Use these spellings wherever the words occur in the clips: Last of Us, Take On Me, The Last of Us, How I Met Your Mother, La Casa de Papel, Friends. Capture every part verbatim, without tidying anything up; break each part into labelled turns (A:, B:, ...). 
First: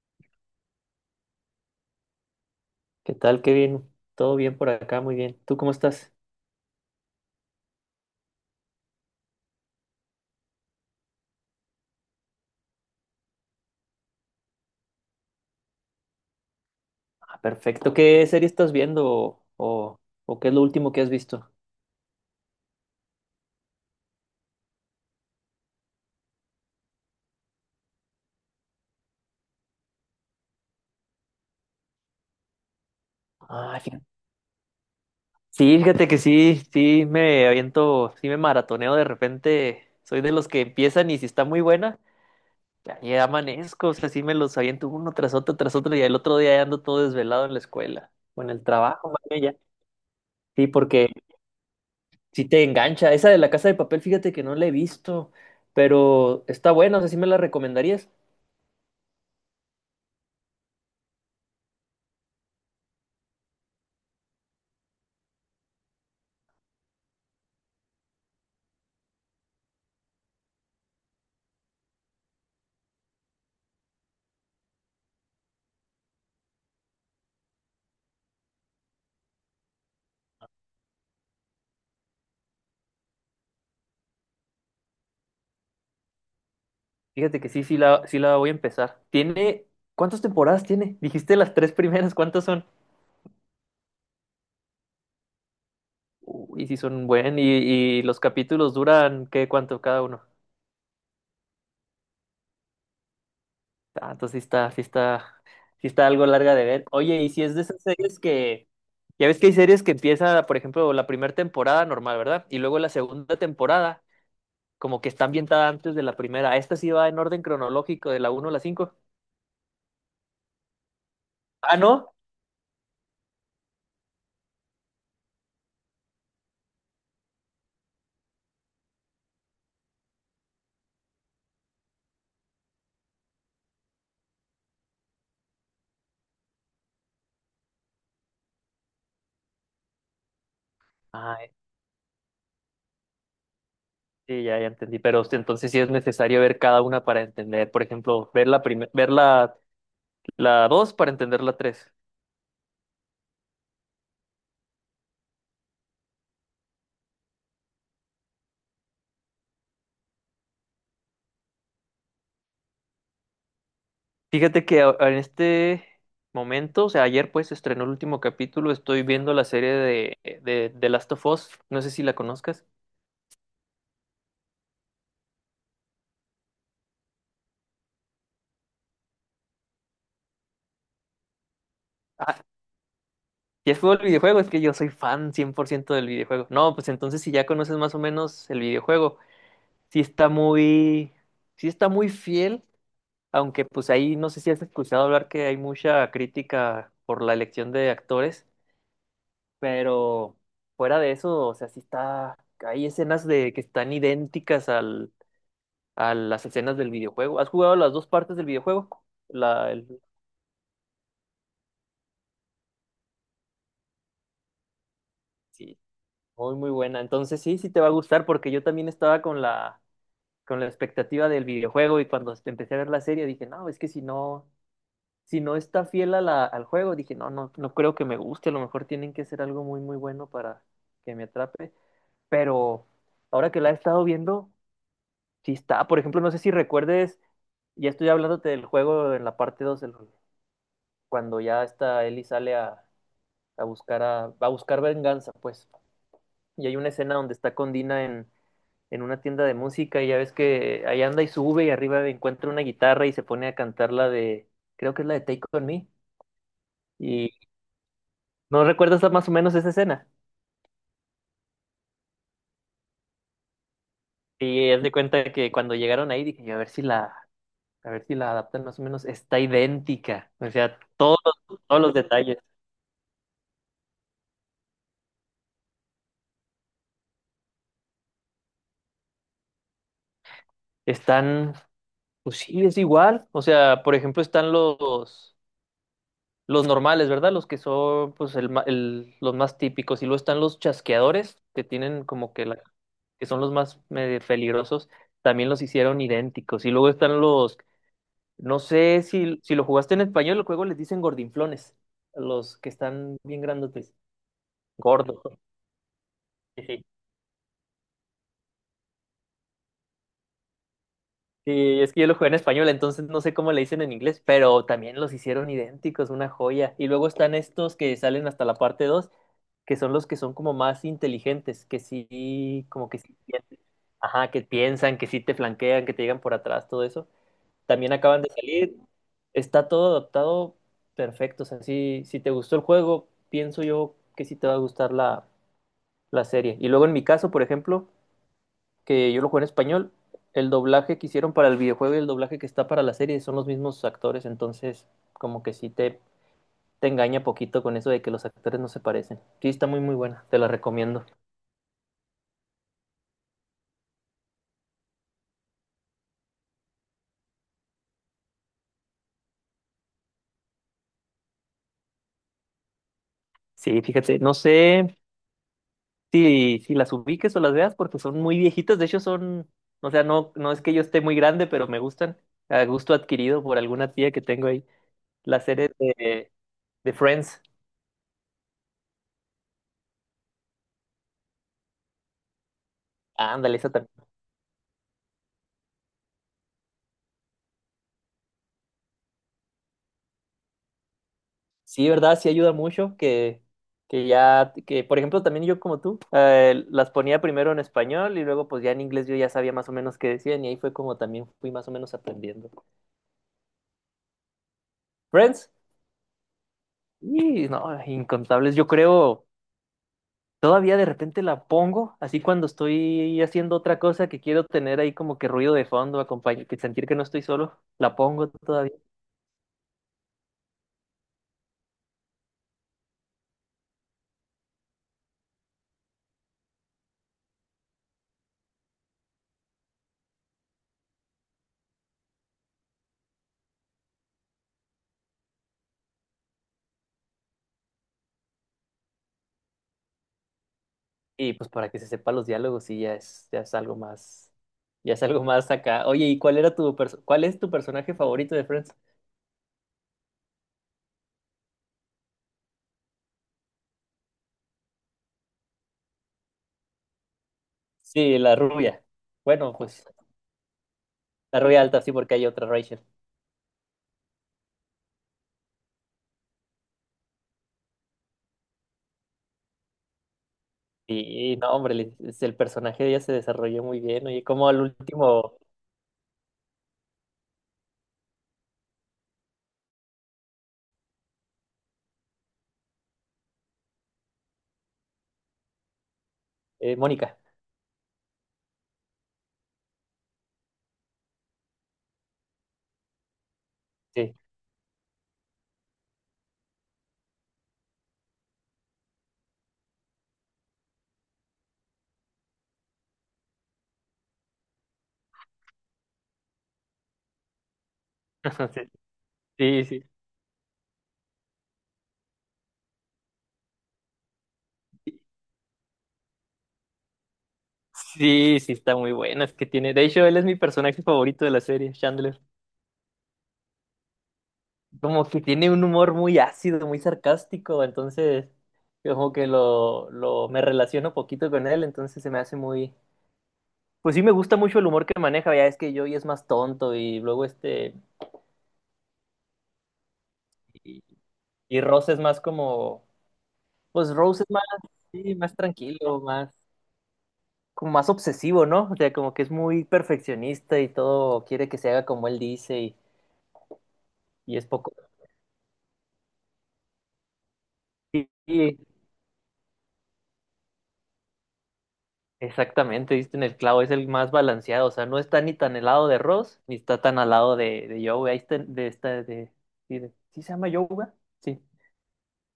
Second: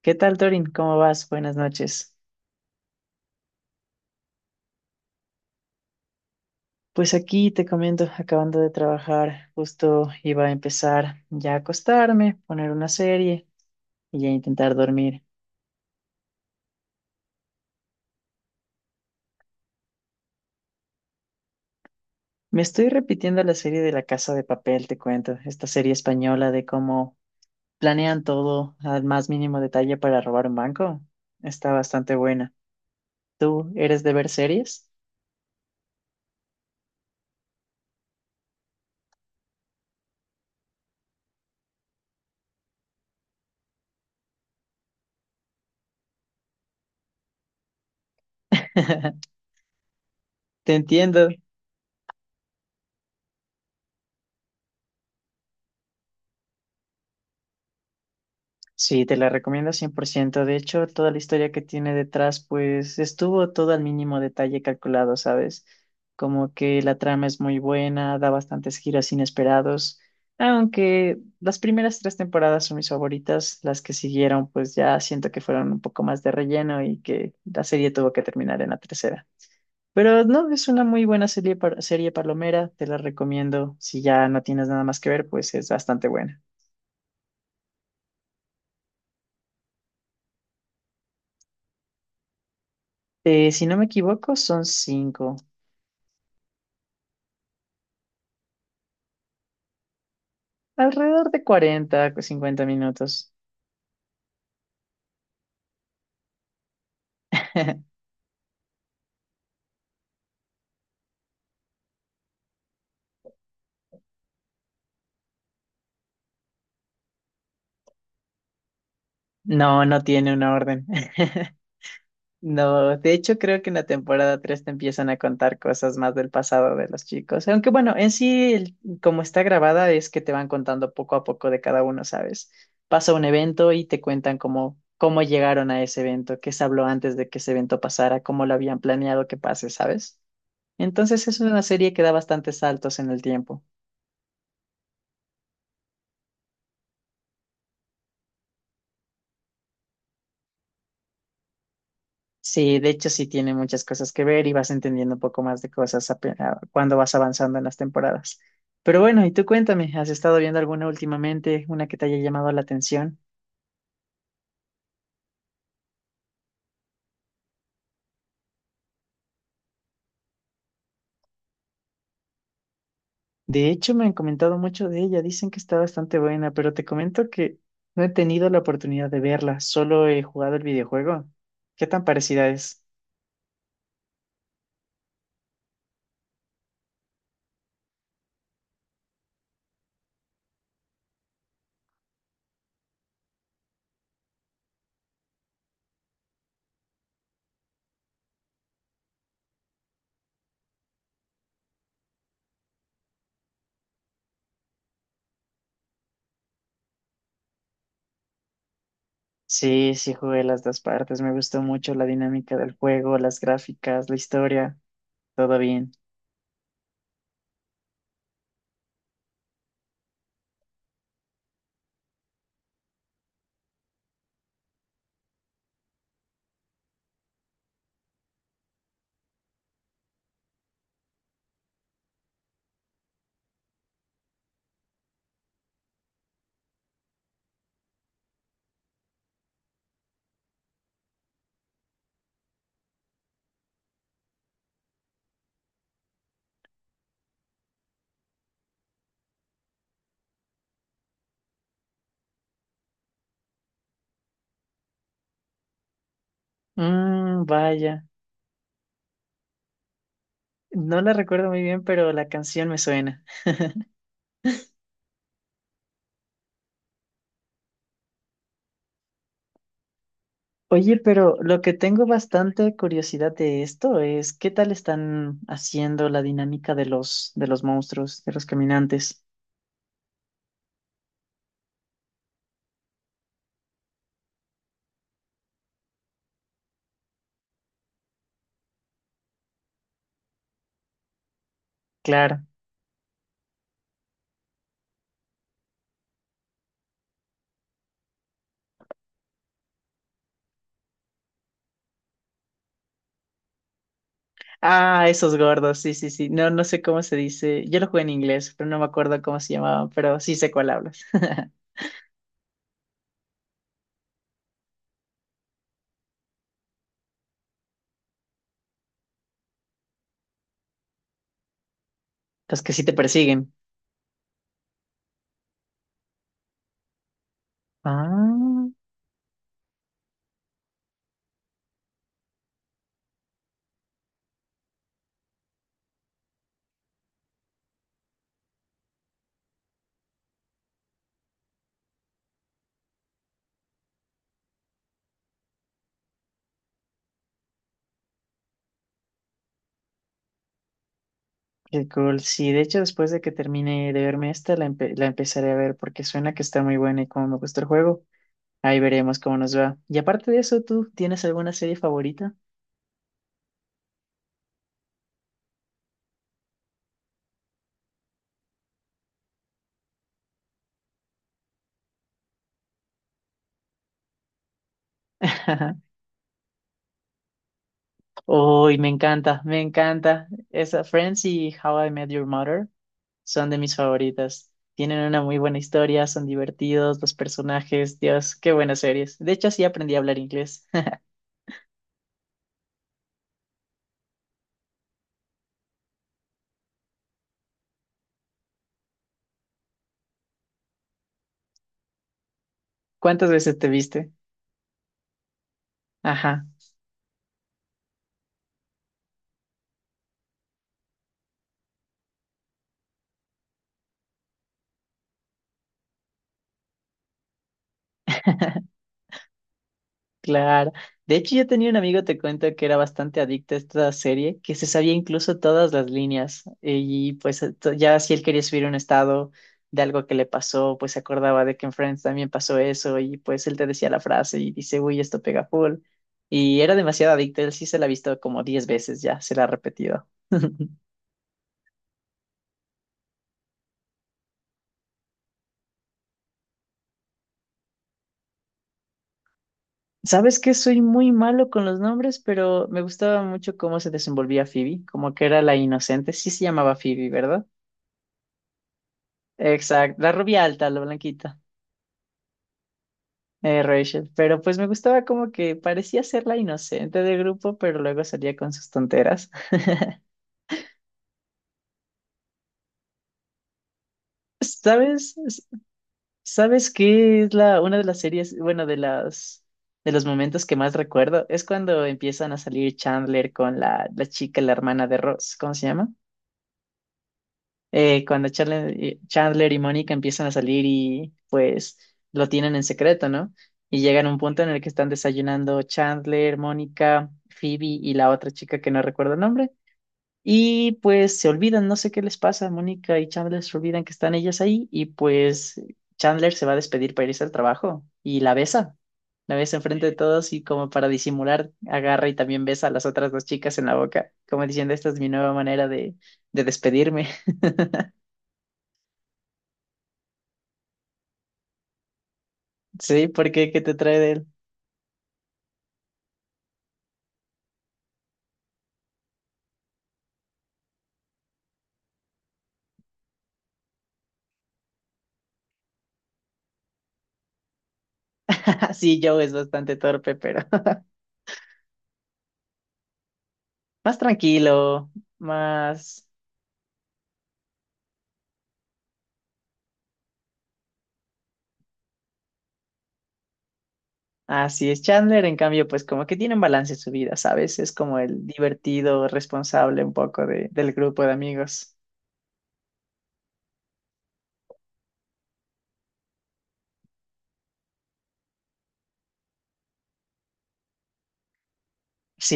A: ¿Qué tal, Torin? ¿Cómo vas? Buenas noches.
B: ¿Qué tal, Kevin? ¿Todo bien por acá? Muy bien. ¿Tú cómo estás?
A: Pues aquí te comento, acabando de trabajar, justo iba a empezar ya a acostarme, poner una serie y ya intentar dormir.
B: Ah, perfecto. ¿Qué serie estás viendo o, o- o qué es lo último que has visto?
A: Me estoy repitiendo la serie de La Casa de Papel, te cuento, esta serie española de cómo planean todo al más mínimo detalle para robar un banco. Está bastante buena. ¿Tú
B: Ah,
A: eres de
B: fíjate.
A: ver series?
B: Sí, fíjate que sí, sí me aviento, sí me maratoneo de repente. Soy de los que empiezan y si está muy buena, ya, ya amanezco, o sea, sí me los aviento uno tras otro, tras otro, y el otro día ya ando todo desvelado en la escuela o en el trabajo, más bien ya. Sí,
A: Te
B: porque
A: entiendo.
B: sí te engancha. Esa de La Casa de Papel, fíjate que no la he visto, pero está buena, o sea, sí me la recomendarías.
A: Sí, te la recomiendo cien por ciento. De hecho, toda la historia que tiene detrás, pues estuvo todo al mínimo detalle calculado, ¿sabes? Como que la trama es muy buena, da bastantes giros inesperados, aunque las primeras tres temporadas son mis favoritas, las que siguieron, pues ya siento que fueron un poco más de relleno y que la serie tuvo que terminar en la tercera. Pero no, es una muy buena serie, par- serie palomera, te la recomiendo. Si ya no tienes nada más que ver, pues es bastante buena.
B: Fíjate que sí, sí la, sí la voy a empezar. Tiene, ¿cuántas temporadas tiene? Dijiste las tres primeras, ¿cuántas son?
A: Eh, si no me equivoco, son cinco.
B: Uy, sí son buen, y, y los capítulos duran, ¿qué, cuánto cada uno?
A: Alrededor de cuarenta, cincuenta minutos.
B: Ah, entonces sí está, sí está, sí está algo larga de ver. Oye, y si es de esas series que, ya ves que hay series que empieza, por ejemplo, la primera temporada normal, ¿verdad? Y luego la segunda temporada, como que está ambientada antes de la primera. Esta sí va en orden cronológico, de la uno a la cinco.
A: No, no tiene una orden.
B: Ah, ¿no?
A: No, de hecho creo que en la temporada tres te empiezan a contar cosas más del pasado de los chicos. Aunque bueno, en sí, el- como está grabada, es que te van contando poco a poco de cada uno, ¿sabes? Pasa un evento y te cuentan cómo, cómo llegaron a ese evento, qué se habló antes de que ese evento pasara, cómo lo habían planeado que pase, ¿sabes? Entonces es
B: Ah,
A: una serie que da bastantes saltos en el tiempo.
B: sí, ya, ya entendí, pero este, entonces sí es necesario ver cada una para entender, por ejemplo, ver la primer- ver la, la dos para entender la tres.
A: Sí, de hecho sí tiene muchas cosas que ver y vas entendiendo un poco más de cosas ape- a- cuando vas avanzando en las temporadas. Pero bueno, y tú cuéntame, ¿has estado viendo alguna últimamente, una que te haya llamado la atención?
B: Fíjate que a- en este momento, o sea, ayer pues se estrenó el último capítulo, estoy viendo la serie de, de, de Last of Us, no sé si la conozcas.
A: De hecho, me han comentado mucho de ella, dicen que está bastante buena, pero te comento que no he tenido la oportunidad de verla, solo he jugado el videojuego. ¿Qué tan
B: Ah,
A: parecida es?
B: ya fue el videojuego, es que yo soy fan cien por ciento del videojuego. No, pues entonces si ya conoces más o menos el videojuego, sí está muy, sí está muy fiel. Aunque pues ahí no sé si has escuchado hablar que hay mucha crítica por la elección de actores, pero fuera de eso, o sea, sí está, hay escenas de que están idénticas al, a las escenas del videojuego. ¿Has jugado las dos partes del videojuego? La,
A: Sí,
B: el-
A: sí jugué las dos partes, me gustó mucho la dinámica del juego, las gráficas, la historia, todo
B: sí,
A: bien.
B: muy muy buena. Entonces sí, sí te va a gustar porque yo también estaba con la con la expectativa del videojuego, y cuando empecé a ver la serie dije, no, es que si no si no está fiel a la, al juego, dije, no, no, no creo que me guste, a lo mejor tienen que ser algo muy, muy bueno para que me atrape, pero ahora que la he estado viendo, sí está, por ejemplo, no sé si recuerdes, ya estoy hablándote del juego en la parte dos el- cuando ya está Ellie sale a, a buscar a, va a buscar venganza, pues, y hay una escena donde está con Dina en, en una tienda de música, y ya ves que ahí anda y sube y arriba encuentra una guitarra y se pone a cantar la de, creo que es la de Take On Me.
A: Mmm, vaya.
B: ¿No recuerdas más o menos esa escena?
A: No la recuerdo muy bien, pero la canción me suena.
B: Y haz de cuenta que cuando llegaron ahí dije, yo, a ver si la, a ver si la adaptan más o menos, está idéntica. O sea,
A: Oye,
B: todos,
A: pero lo que
B: todos los
A: tengo
B: detalles
A: bastante curiosidad de esto es qué tal están haciendo la dinámica de los de los monstruos, de los caminantes.
B: están, pues sí, es igual. O sea, por ejemplo, están los, los normales, ¿verdad? Los que son, pues, el, ma- el- los más típicos. Y luego están los chasqueadores, que tienen como
A: Claro.
B: que la, que son los más medio peligrosos. También los hicieron idénticos. Y luego están los, no sé si, si lo jugaste en español, el juego les dicen gordinflones, a los que están bien grandotes,
A: Ah,
B: gordos.
A: esos gordos, sí, sí, sí. No,
B: Sí,
A: no sé
B: sí.
A: cómo se dice. Yo lo jugué en inglés, pero no me acuerdo cómo se llamaban, pero sí sé cuál hablas.
B: Sí, es que yo lo jugué en español, entonces no sé cómo le dicen en inglés, pero también los hicieron idénticos, una joya. Y luego están estos que salen hasta la parte dos, que son los que son como más inteligentes, que
A: Los
B: sí,
A: que sí
B: como
A: te
B: que sí,
A: persiguen.
B: piensan. Ajá, que piensan, que sí te flanquean, que te llegan por atrás, todo eso. También acaban de
A: Ah,
B: salir. Está todo adaptado perfecto. O sea, si, si te gustó el juego, pienso yo que sí te va a gustar la, la serie. Y luego en mi caso, por ejemplo, que yo lo juego en español, el doblaje que hicieron para el videojuego y el doblaje que está para la serie son los mismos actores. Entonces, como que sí te, te engaña poquito con eso de que los actores no se parecen. Sí, está muy, muy buena. Te la recomiendo.
A: qué cool. Sí, de hecho, después de que termine de verme esta, la, empe- la empezaré a ver porque suena que está muy buena y como me gustó el juego. Ahí veremos cómo nos va. Y aparte de eso, ¿tú tienes alguna serie favorita?
B: Sí, fíjate, no sé. Sí, si las ubiques o las veas porque son muy viejitas, de hecho son, o sea, no, no es que yo esté muy grande, pero me gustan, a gusto adquirido por alguna tía que tengo ahí, la serie de, de Friends,
A: Uy, me encanta, me encanta. Esa Friends y How I Met Your Mother son
B: ándale,
A: de
B: esa
A: mis
B: también.
A: favoritas. Tienen una muy buena historia, son divertidos, los personajes, Dios, qué buenas series. De hecho, así aprendí a hablar inglés.
B: Sí, ¿verdad? Sí ayuda mucho que, que ya, que por ejemplo también yo como tú, eh, las ponía primero en español y luego pues ya en inglés yo ya sabía más o menos qué decían, y ahí fue como también fui más o menos aprendiendo.
A: ¿Cuántas veces te viste?
B: Friends,
A: Ajá.
B: y no, incontables, yo creo. Todavía de repente la pongo, así cuando estoy haciendo otra cosa que quiero tener ahí como que ruido de fondo, acompañe, que sentir que no estoy solo, la pongo todavía.
A: Claro. De hecho, yo tenía un amigo, te cuento, que era bastante adicto a esta serie, que se sabía incluso todas las líneas. Y pues eh, to- ya si él quería subir un estado de algo que le pasó, pues se acordaba de que en Friends también pasó eso. Y pues él te decía la frase y dice, uy, esto pega full. Y era demasiado adicto. Él sí se la ha visto como diez veces ya, se la ha repetido.
B: Y pues para que se sepa los diálogos, sí, ya es, ya es algo más, ya es algo más acá. Oye, ¿y cuál era tu perso- cuál es tu personaje favorito de Friends?
A: Sabes que soy muy malo con los nombres, pero me gustaba mucho cómo se desenvolvía Phoebe, como que era la inocente. Sí se llamaba Phoebe, ¿verdad?
B: Sí, la rubia. Bueno, pues
A: Exacto, la rubia alta, la blanquita,
B: la rubia alta, sí, porque hay otra Rachel.
A: eh, Rachel. Pero pues me gustaba como que parecía ser la inocente del grupo, pero luego salía con sus tonteras.
B: Y, y no, hombre, le- es el personaje de ella se desarrolló muy bien. Oye, como al
A: ¿Sabes?
B: último,
A: ¿Sabes qué es la, una de las series, bueno, de las, de los momentos que más recuerdo? Es cuando empiezan a salir Chandler con la, la chica, la hermana de Ross, ¿cómo se llama?
B: eh, Mónica.
A: Eh, cuando Chandler, y Chandler y Mónica empiezan a salir y pues lo tienen en secreto, ¿no? Y llegan a
B: Sí.
A: un punto en el que están desayunando Chandler, Mónica, Phoebe y la otra chica que no recuerdo el nombre. Y pues se olvidan, no sé qué les pasa, Mónica y Chandler se olvidan que están ellas ahí y pues Chandler se va a despedir para irse al trabajo y la besa. La besa
B: Sí, sí,
A: enfrente de todos y como para disimular, agarra y también besa a las otras dos chicas en la boca, como diciendo, esta es mi nueva manera de, de despedirme.
B: sí, sí, está muy buena. Es que tiene. De hecho, él es mi personaje favorito de la serie, Chandler.
A: Sí, ¿por qué? ¿Qué te trae de él?
B: Como que tiene un humor muy ácido, muy sarcástico. Entonces, yo como que lo, lo me relaciono poquito con él. Entonces se me hace muy. Pues sí, me gusta mucho el humor que maneja. Ya es que Joey es más tonto y luego este.
A: Sí, Joe es bastante torpe, pero
B: Y, y Rose es más como. Pues
A: más
B: Rose es más,
A: tranquilo,
B: sí, más tranquilo,
A: más...
B: más. Como más obsesivo, ¿no? O sea, como que es muy perfeccionista y todo quiere que se haga como él dice y, y es
A: Así
B: poco.
A: es, Chandler, en cambio, pues como que tiene un balance en su vida, ¿sabes? Es como el
B: Sí,
A: divertido, responsable un poco de, del grupo de amigos.
B: exactamente, diste en el clavo, es el más balanceado, o sea, no está ni tan helado de Ross, ni está tan al lado de, de Joey, ahí está, de esta, de, sí, de- ¿sí se llama Yoga? Sí,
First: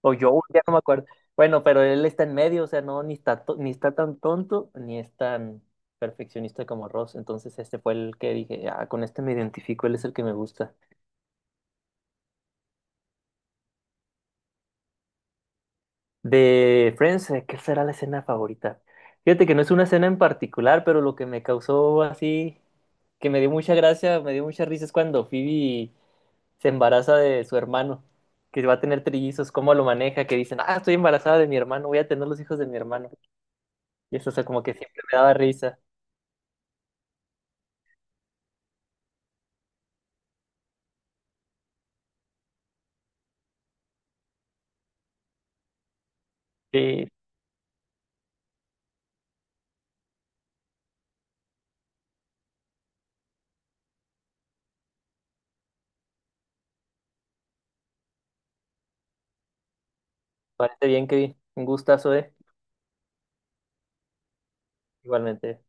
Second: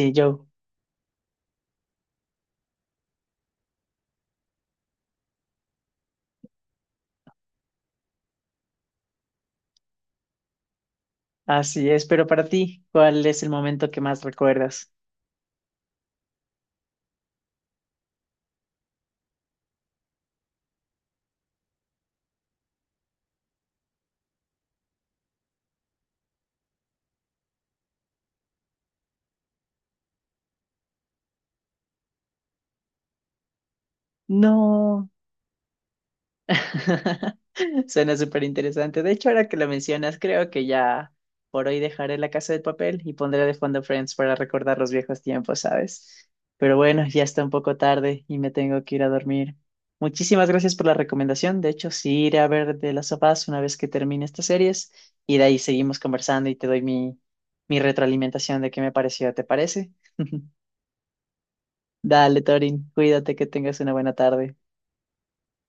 B: o Joey,
A: Joe,
B: ya no me acuerdo. Bueno, pero él está en medio, o sea, no, ni está, to- ni está tan tonto, ni es tan perfeccionista como Ross, entonces este fue el que dije, ah, con este me identifico, él es el que me gusta.
A: así es, pero para ti, ¿cuál es el momento que más recuerdas?
B: De Friends, eh, ¿qué será la escena favorita? Fíjate que no es una escena en particular, pero lo que me causó así, que me dio mucha gracia, me dio mucha risa es cuando Phoebe se embaraza de su hermano, que va a tener trillizos, cómo lo maneja, que dicen, ah, estoy embarazada de mi hermano, voy a tener los hijos de mi hermano. Y eso, o sea, como que siempre
A: No.
B: me daba risa.
A: Suena súper interesante. De hecho, ahora que lo mencionas, creo que ya por hoy dejaré La Casa de Papel y pondré de fondo Friends para recordar los viejos tiempos, ¿sabes? Pero bueno,
B: Sí,
A: ya está un poco tarde y me tengo que ir a dormir. Muchísimas gracias por la recomendación. De hecho, sí iré a ver de Las of Us una vez que termine estas series y de ahí seguimos conversando y te doy mi, mi retroalimentación de qué me pareció. ¿Te parece?
B: parece bien, que un gustazo, ¿eh?
A: Dale, Torin, cuídate, que tengas una buena tarde.
B: Igualmente.